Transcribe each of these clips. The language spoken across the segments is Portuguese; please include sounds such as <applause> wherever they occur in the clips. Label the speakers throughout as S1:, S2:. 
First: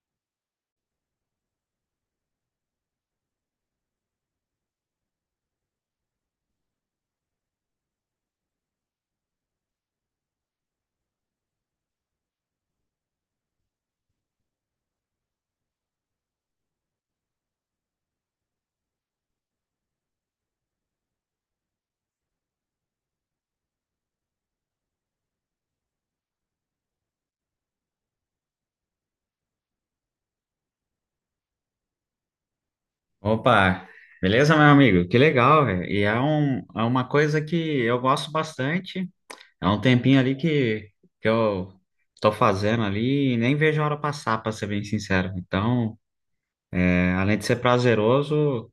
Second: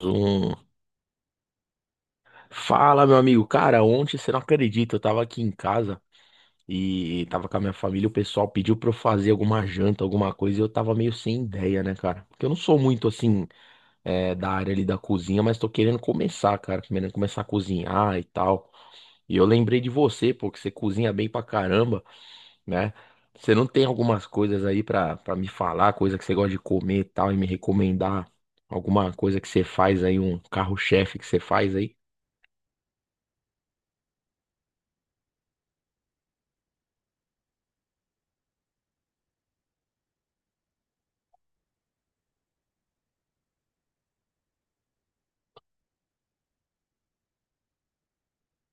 S1: Um... Fala, meu amigo. Cara, ontem você não acredita, eu tava aqui em casa e tava com a minha família. O pessoal pediu pra eu fazer alguma janta, alguma coisa, e eu tava meio sem ideia, né, cara? Porque eu não sou muito assim, da área ali da cozinha, mas tô querendo começar, cara. Querendo começar a cozinhar e tal. E eu lembrei de você, pô, que você cozinha bem pra caramba, né? Você não tem algumas coisas aí pra me falar, coisa que você gosta de comer e tal, e me recomendar alguma coisa que você faz aí, um carro-chefe que você faz aí?
S2: Opa, beleza, meu amigo? Que legal, velho. É uma coisa que eu gosto bastante. É um tempinho ali que eu tô fazendo ali e nem vejo a hora passar, pra ser bem sincero. Então, além de ser prazeroso,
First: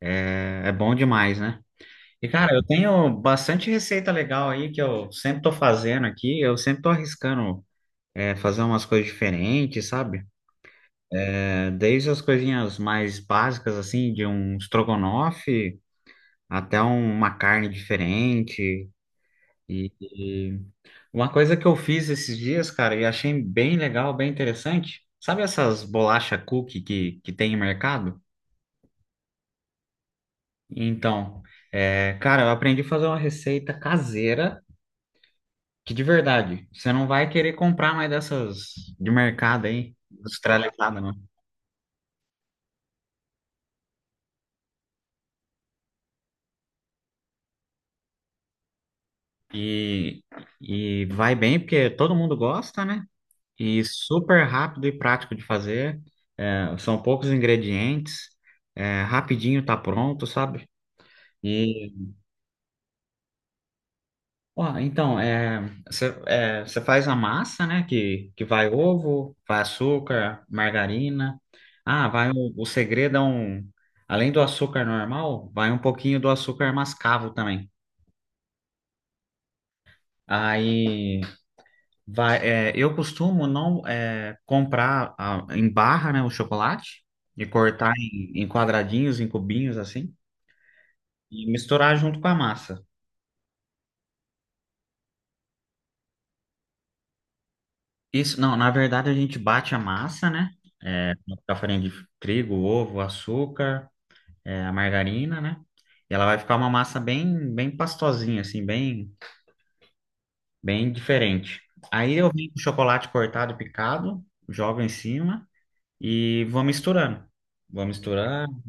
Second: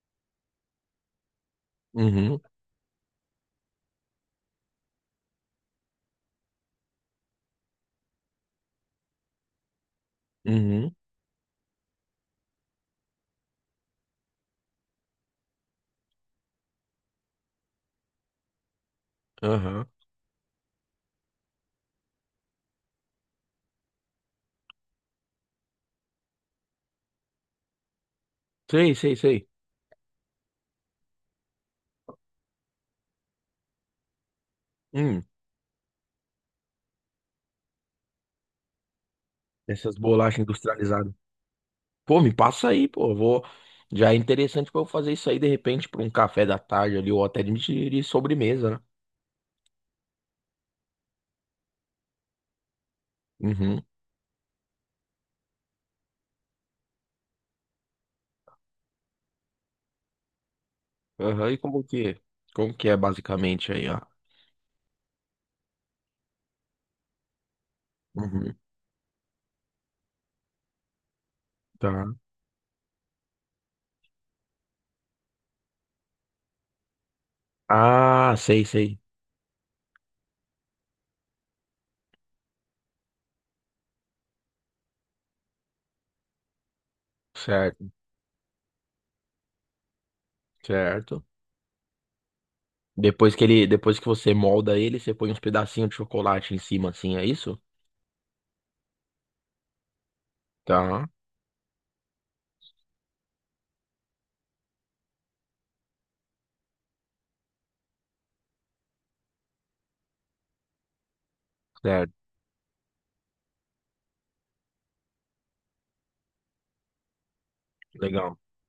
S2: é bom demais, né? E,
S1: Uhum.
S2: cara, eu tenho bastante receita legal aí que eu sempre tô fazendo aqui. Eu sempre tô arriscando, fazer umas coisas diferentes, sabe?
S1: Uhum,
S2: É, desde as coisinhas mais básicas, assim, de um estrogonofe até uma carne diferente.
S1: aham.
S2: E uma coisa que eu fiz esses dias, cara, e achei bem legal, bem interessante. Sabe essas bolacha cookie que tem em mercado?
S1: Sei, sei, sei.
S2: Então, é, cara, eu aprendi a fazer uma receita caseira
S1: Hum.
S2: que, de verdade, você não vai querer comprar mais dessas de mercado
S1: Essas
S2: aí,
S1: bolachas
S2: industrializada,
S1: industrializadas.
S2: não.
S1: Pô, me passa aí, pô. Já é interessante pra eu fazer isso aí de repente pra um café da tarde ali, ou até de sobremesa, né?
S2: E, e vai bem porque todo mundo gosta, né?
S1: Uhum.
S2: E super rápido e prático de fazer. É, são poucos ingredientes. É, rapidinho tá pronto, sabe?
S1: Aham, e como
S2: E,
S1: que, como que é basicamente aí, ó?
S2: ó, então, é, você faz a massa, né? Que
S1: Uhum.
S2: vai ovo, vai açúcar, margarina.
S1: Tá.
S2: Ah, vai o segredo é um... Além do açúcar normal, vai um pouquinho do açúcar mascavo também.
S1: Ah, sei, sei.
S2: Aí... Vai, é, eu costumo, não é, comprar, ah, em barra, né, o chocolate e
S1: Certo,
S2: cortar em, em quadradinhos, em cubinhos assim
S1: certo.
S2: e misturar junto com a massa.
S1: Depois que você molda ele, você põe uns pedacinhos de chocolate em cima, assim, é isso?
S2: Isso, não, na verdade a gente bate a massa, né?
S1: Tá,
S2: É, com a farinha de trigo, ovo, açúcar, é, a margarina, né? E ela vai ficar uma massa bem, bem pastosinha, assim, bem, bem diferente.
S1: certo.
S2: Aí eu venho com chocolate cortado e picado, jogo em cima e vou misturando. Vou
S1: Legal.
S2: misturando.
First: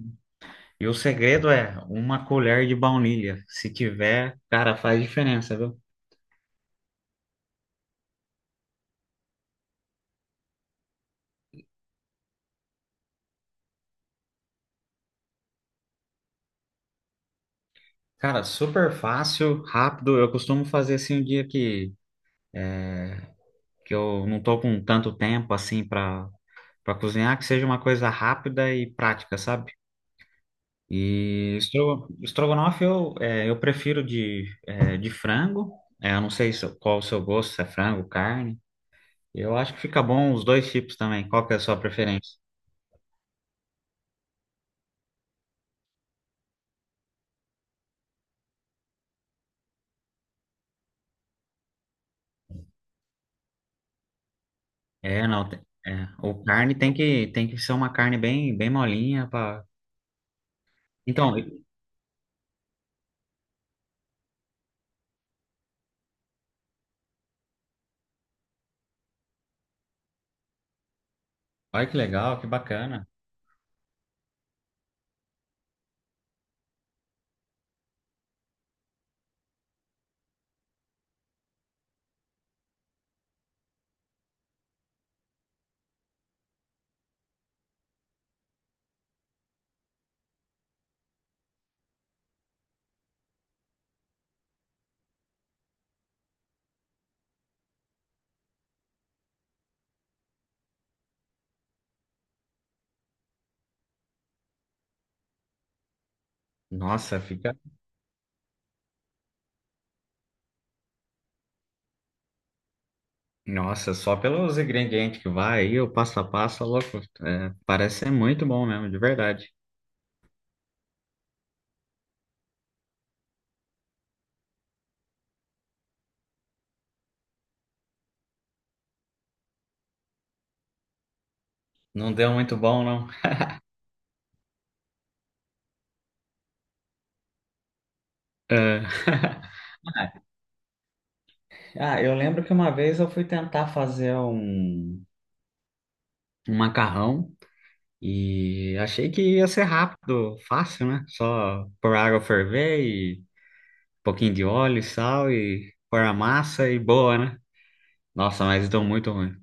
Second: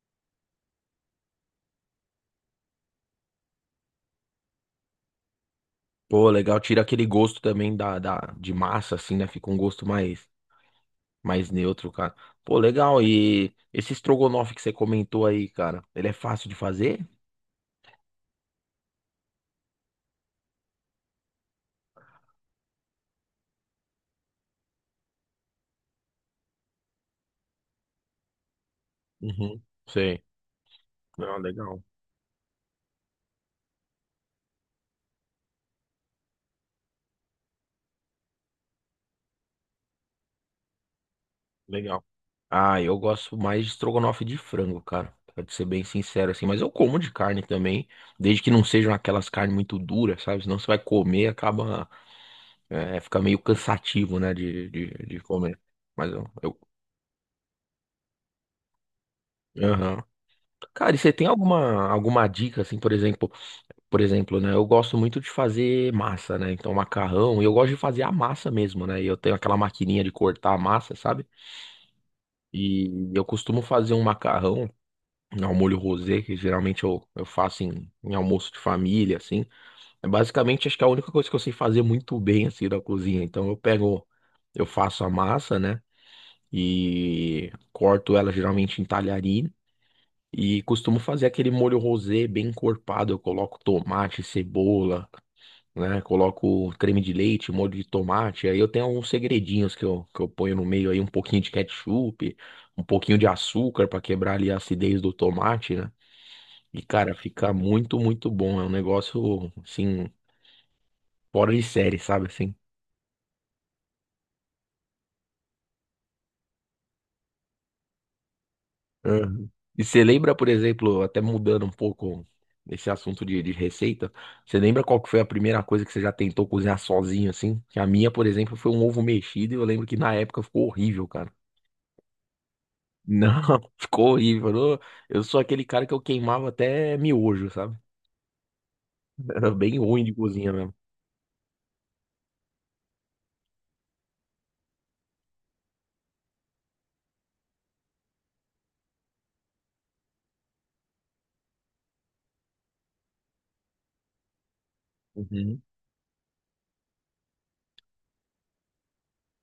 S2: E o segredo é uma colher de baunilha. Se tiver, cara, faz diferença, viu?
S1: Pô, legal, tira aquele gosto também de massa, assim, né? Fica um gosto mais neutro, cara. Pô, legal, e esse estrogonofe que você comentou aí, cara, ele é fácil de fazer?
S2: Cara, super fácil, rápido. Eu costumo fazer assim um dia que eu não tô com tanto tempo assim para cozinhar, que seja uma coisa rápida e prática,
S1: Uhum.
S2: sabe?
S1: Sei. Não, legal,
S2: Estrogonofe eu, é, eu prefiro de, é, de frango. É, eu não sei qual o seu gosto, se é frango, carne. Eu acho que fica bom os dois tipos também. Qual que é a sua
S1: legal.
S2: preferência?
S1: Ah, eu gosto mais de estrogonofe de frango, cara, pra te ser bem sincero, assim, mas eu como de carne também, desde que não sejam aquelas carnes muito duras, sabe? Senão você vai comer, e acaba, fica meio cansativo, né, de
S2: É, não,
S1: comer.
S2: é,
S1: Mas eu,
S2: o
S1: eu,
S2: carne tem tem que ser uma carne bem, bem molinha para...
S1: aham. Cara, e você tem
S2: Então,
S1: alguma dica, assim, por exemplo, né? Eu gosto muito de fazer massa, né? Então, macarrão, e eu gosto de fazer a massa mesmo, né? E eu tenho aquela maquininha de cortar a massa, sabe?
S2: olha que legal, que bacana.
S1: E eu costumo fazer um macarrão ao molho rosé, que geralmente eu faço em almoço de família, assim. É basicamente, acho que é a única coisa que eu sei fazer muito bem, assim, da cozinha. Então, eu pego, eu faço a massa, né? E corto ela geralmente em talharina. E costumo fazer aquele molho rosé bem encorpado. Eu coloco tomate, cebola, né? Coloco creme de leite, molho de tomate. Aí eu tenho alguns segredinhos que eu ponho no meio aí, um pouquinho de ketchup, um pouquinho de açúcar para quebrar ali a acidez do tomate, né? E, cara,
S2: Nossa,
S1: fica
S2: fica.
S1: muito, muito bom. É um negócio, assim, fora de série, sabe? Assim.
S2: Nossa, só pelos ingredientes que vai aí, o passo a passo, tá louco. É, parece ser muito bom mesmo, de
S1: Uhum.
S2: verdade.
S1: E você lembra, por exemplo, até mudando um pouco esse assunto de receita, você lembra qual que foi a primeira coisa que você já tentou cozinhar sozinho, assim? Que a minha, por exemplo, foi um ovo mexido e eu lembro que na época ficou horrível, cara.
S2: Não deu muito bom,
S1: Não,
S2: não.
S1: <laughs> ficou horrível. Eu sou aquele cara que eu queimava até miojo, sabe?
S2: É.
S1: Era
S2: <laughs>
S1: bem ruim de cozinha mesmo.
S2: Ah, eu lembro que uma vez eu fui tentar fazer um macarrão e achei que ia ser rápido, fácil, né? Só pôr água ferver, pouquinho de óleo, sal
S1: Uhum.
S2: e pôr a massa e boa, né? Nossa, mas deu muito ruim.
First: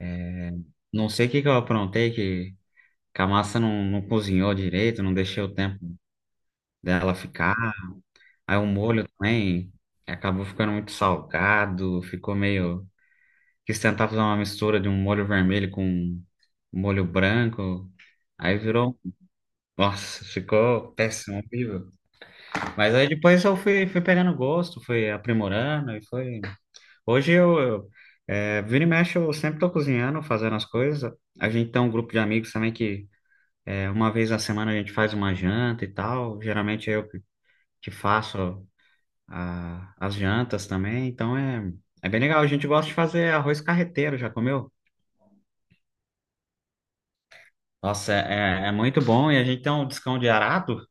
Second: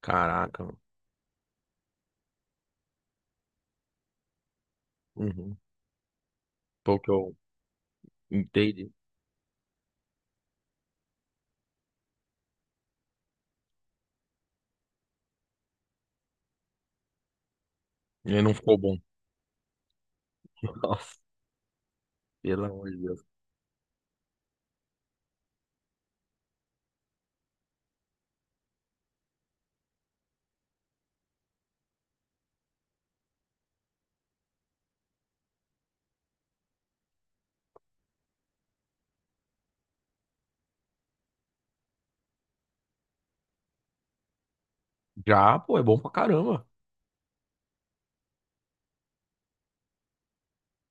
S1: Caraca, mano.
S2: Não sei o que que eu aprontei, que a massa não cozinhou direito, não deixei o
S1: Uhum.
S2: tempo
S1: Pô, que
S2: dela
S1: eu
S2: ficar. Aí o
S1: entendi.
S2: molho também acabou ficando muito salgado, ficou meio... Quis tentar fazer uma mistura de um molho vermelho com um molho branco,
S1: E não
S2: aí
S1: ficou bom.
S2: virou... Nossa,
S1: <laughs>
S2: ficou
S1: Nossa,
S2: péssimo, horrível.
S1: pelo amor
S2: Mas
S1: de
S2: aí
S1: Deus.
S2: depois eu fui pegando gosto, fui aprimorando e foi... Hoje eu é, vira e mexe, eu sempre tô cozinhando, fazendo as coisas. A gente tem um grupo de amigos também que é, uma vez na semana a gente faz uma janta e tal. Geralmente é eu que faço as jantas também, então é, é bem legal. A gente gosta de fazer arroz carreteiro, já comeu?
S1: Já, pô, é bom pra caramba.
S2: Nossa, é, é muito bom e a gente tem um descão de arado,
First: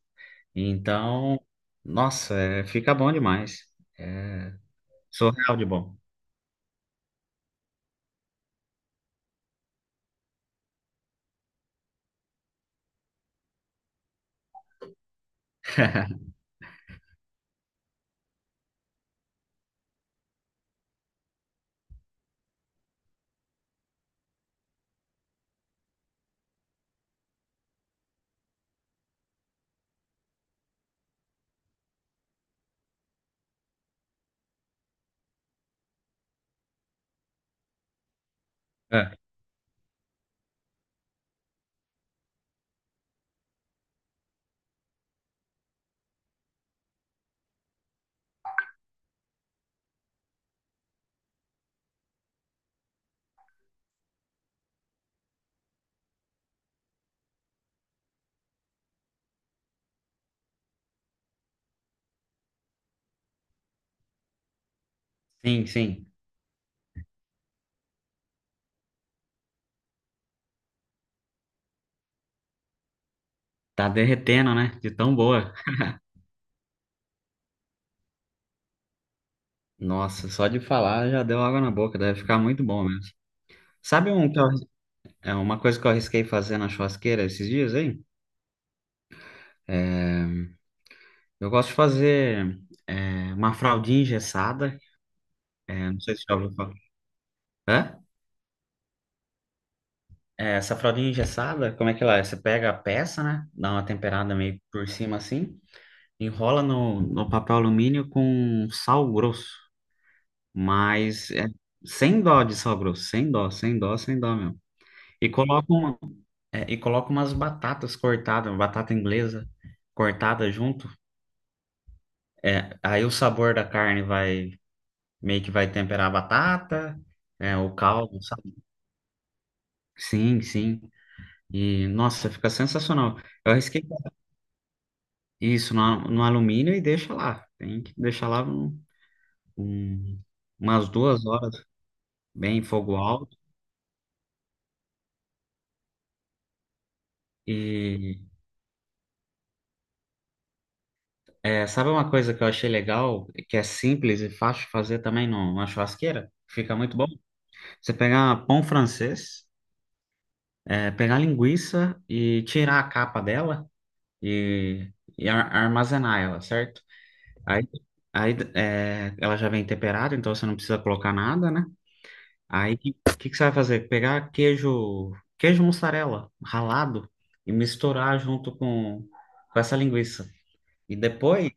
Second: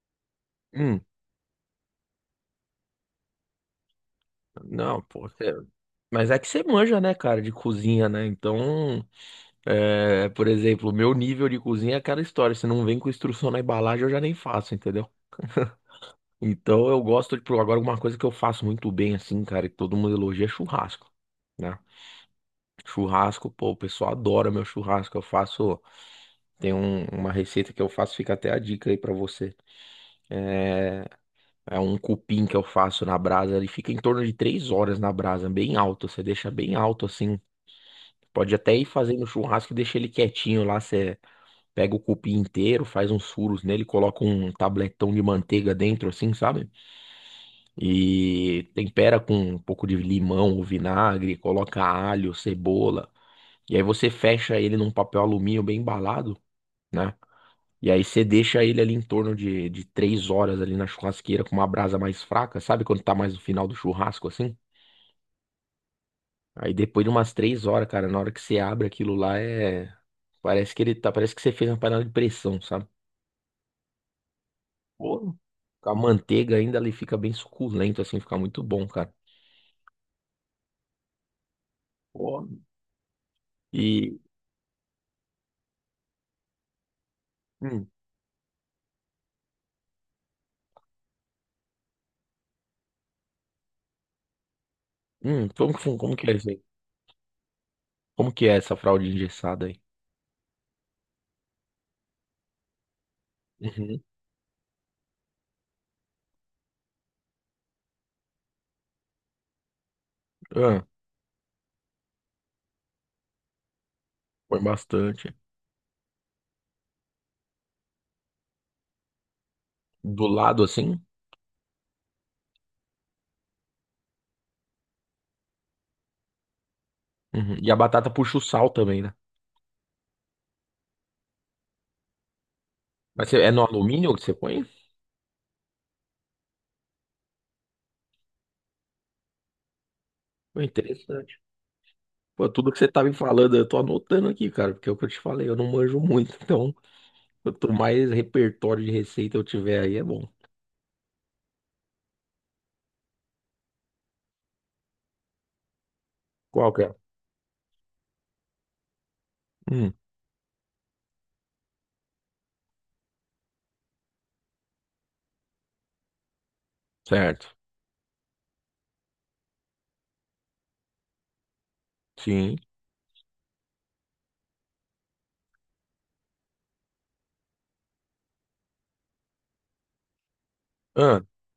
S2: então, nossa, é, fica bom demais.
S1: Não, pô.
S2: Surreal de bom.
S1: Mas é que você manja, né, cara, de cozinha, né? Então, por exemplo, o meu nível de cozinha é aquela história. Se não vem com instrução na embalagem, eu já nem faço, entendeu? Então eu gosto de. Agora, uma coisa que eu faço muito bem, assim, cara, que todo mundo elogia é churrasco, né? Churrasco, pô, o pessoal adora meu churrasco. Eu faço. Tem uma receita que eu faço, fica até a dica aí pra você. É, é um cupim que eu faço na brasa, ele fica em torno de 3 horas na brasa, bem alto. Você deixa bem alto assim. Pode até ir
S2: É.
S1: fazendo churrasco e deixa ele quietinho lá. Você pega o cupim inteiro, faz uns furos nele, coloca um tabletão de manteiga dentro, assim, sabe? E tempera com um pouco de limão ou vinagre, coloca alho, cebola. E aí você fecha ele num papel alumínio bem embalado, né? E aí você deixa ele ali em torno de 3 horas ali na churrasqueira com uma brasa mais fraca, sabe quando tá mais no final do churrasco assim?
S2: Sim, sim.
S1: Aí depois de umas 3 horas, cara, na hora que você abre aquilo lá é. Parece que ele tá. Parece que você fez uma panela de pressão, sabe?
S2: Tá derretendo, né? De tão
S1: Pô,
S2: boa.
S1: com a manteiga ainda ele fica bem suculento, assim, fica muito bom, cara.
S2: Nossa, só de falar já deu água na boca, deve ficar
S1: Pô.
S2: muito bom mesmo. Sabe
S1: E.
S2: um que eu- é uma coisa que eu arrisquei fazer na churrasqueira esses dias,
S1: Hum,
S2: hein? É, eu gosto de fazer, é, uma fraldinha engessada.
S1: como que,
S2: É,
S1: fun-
S2: não
S1: como
S2: sei se
S1: que é
S2: já
S1: isso
S2: ouviu
S1: aí?
S2: falar. Hã?
S1: Como que é essa fralda engessada aí?
S2: É, essa fraldinha engessada, como é que ela é? Você pega a peça, né? Dá uma
S1: Uhum.
S2: temperada meio por cima assim, enrola no papel alumínio com sal grosso,
S1: Ah,
S2: mas é, sem dó de sal grosso, sem dó, sem dó, sem dó
S1: põe
S2: mesmo. E
S1: bastante.
S2: coloca, um- É, e coloca umas batatas cortadas, batata inglesa
S1: Do
S2: cortada
S1: lado
S2: junto.
S1: assim?
S2: É, aí o sabor da carne vai meio que vai temperar a batata, é,
S1: Uhum. E
S2: o
S1: a batata
S2: caldo,
S1: puxa o
S2: sabe?
S1: sal também, né?
S2: Sim, sim. E nossa, fica sensacional.
S1: É
S2: Eu
S1: no
S2: arrisquei
S1: alumínio que você põe?
S2: isso no alumínio e deixa lá. Tem que deixar lá um-
S1: Pô,
S2: umas duas
S1: interessante.
S2: horas,
S1: Pô,
S2: bem em
S1: tudo que você
S2: fogo
S1: tá me
S2: alto.
S1: falando, eu tô anotando aqui, cara, porque é o que eu te falei, eu não manjo muito. <laughs> Então, quanto mais
S2: E
S1: repertório de receita eu tiver aí, é bom.
S2: é, sabe uma coisa que eu achei legal, que é simples e fácil de fazer também numa churrasqueira?
S1: Qual
S2: Fica
S1: que é?
S2: muito bom. Você pegar pão francês.
S1: Hum,
S2: É, pegar a linguiça e tirar a capa dela e, armazenar ela, certo?
S1: Certo.
S2: Aí, aí é, ela já vem temperada, então você não precisa colocar nada, né?
S1: Sim.
S2: Aí que você vai fazer? Pegar queijo, queijo mussarela ralado e misturar junto com essa linguiça. E
S1: Ah,
S2: depois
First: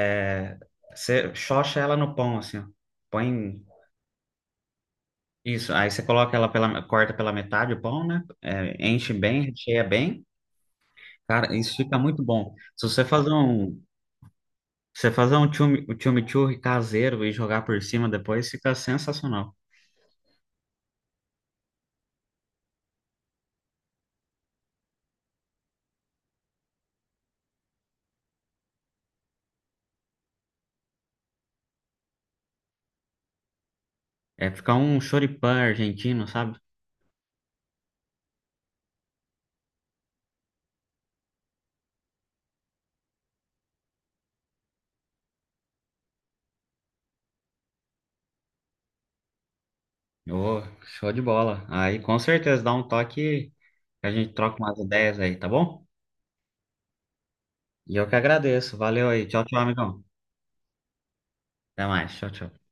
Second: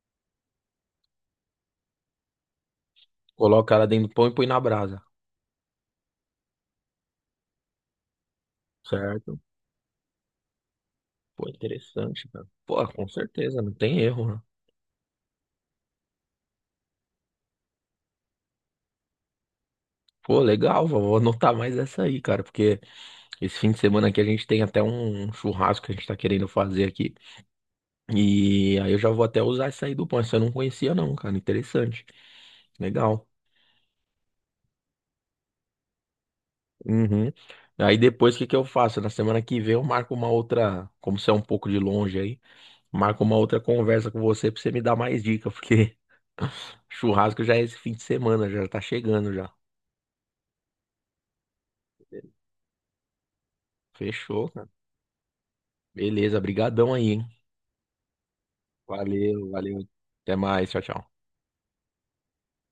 S2: é, você xoxa ela no pão, assim, ó. Põe
S1: coloca ela dentro do pão e põe na brasa.
S2: isso. Aí você coloca ela pela, corta pela metade o pão, né? É, enche
S1: Certo.
S2: bem, recheia bem.
S1: Pô,
S2: Cara, isso fica muito
S1: interessante, cara.
S2: bom.
S1: Pô, com certeza, não tem erro, né?
S2: Se você fazer um chimichurri caseiro e jogar por cima depois, fica sensacional.
S1: Pô, legal, vó, vou anotar mais essa aí, cara, porque esse fim de semana aqui a gente tem até um churrasco que a gente tá querendo fazer aqui. E aí eu já vou até usar essa aí do pão. Essa eu não conhecia, não, cara. Interessante. Legal.
S2: É ficar um choripã argentino, sabe?
S1: Uhum. Aí depois o que que eu faço? Na semana que vem eu marco uma outra, como você é um pouco de longe aí, marco uma outra conversa com você pra você me dar mais dica, porque <laughs> churrasco já é esse fim de semana, já tá chegando já.
S2: Ô, show de bola. Aí com certeza dá um toque que a gente
S1: Fechou,
S2: troca
S1: cara.
S2: umas ideias aí, tá bom?
S1: Beleza, brigadão aí, hein?
S2: E eu que agradeço. Valeu aí. Tchau,
S1: Valeu,
S2: tchau,
S1: valeu.
S2: amigão.
S1: Até mais, tchau, tchau.
S2: Até mais. Tchau, tchau.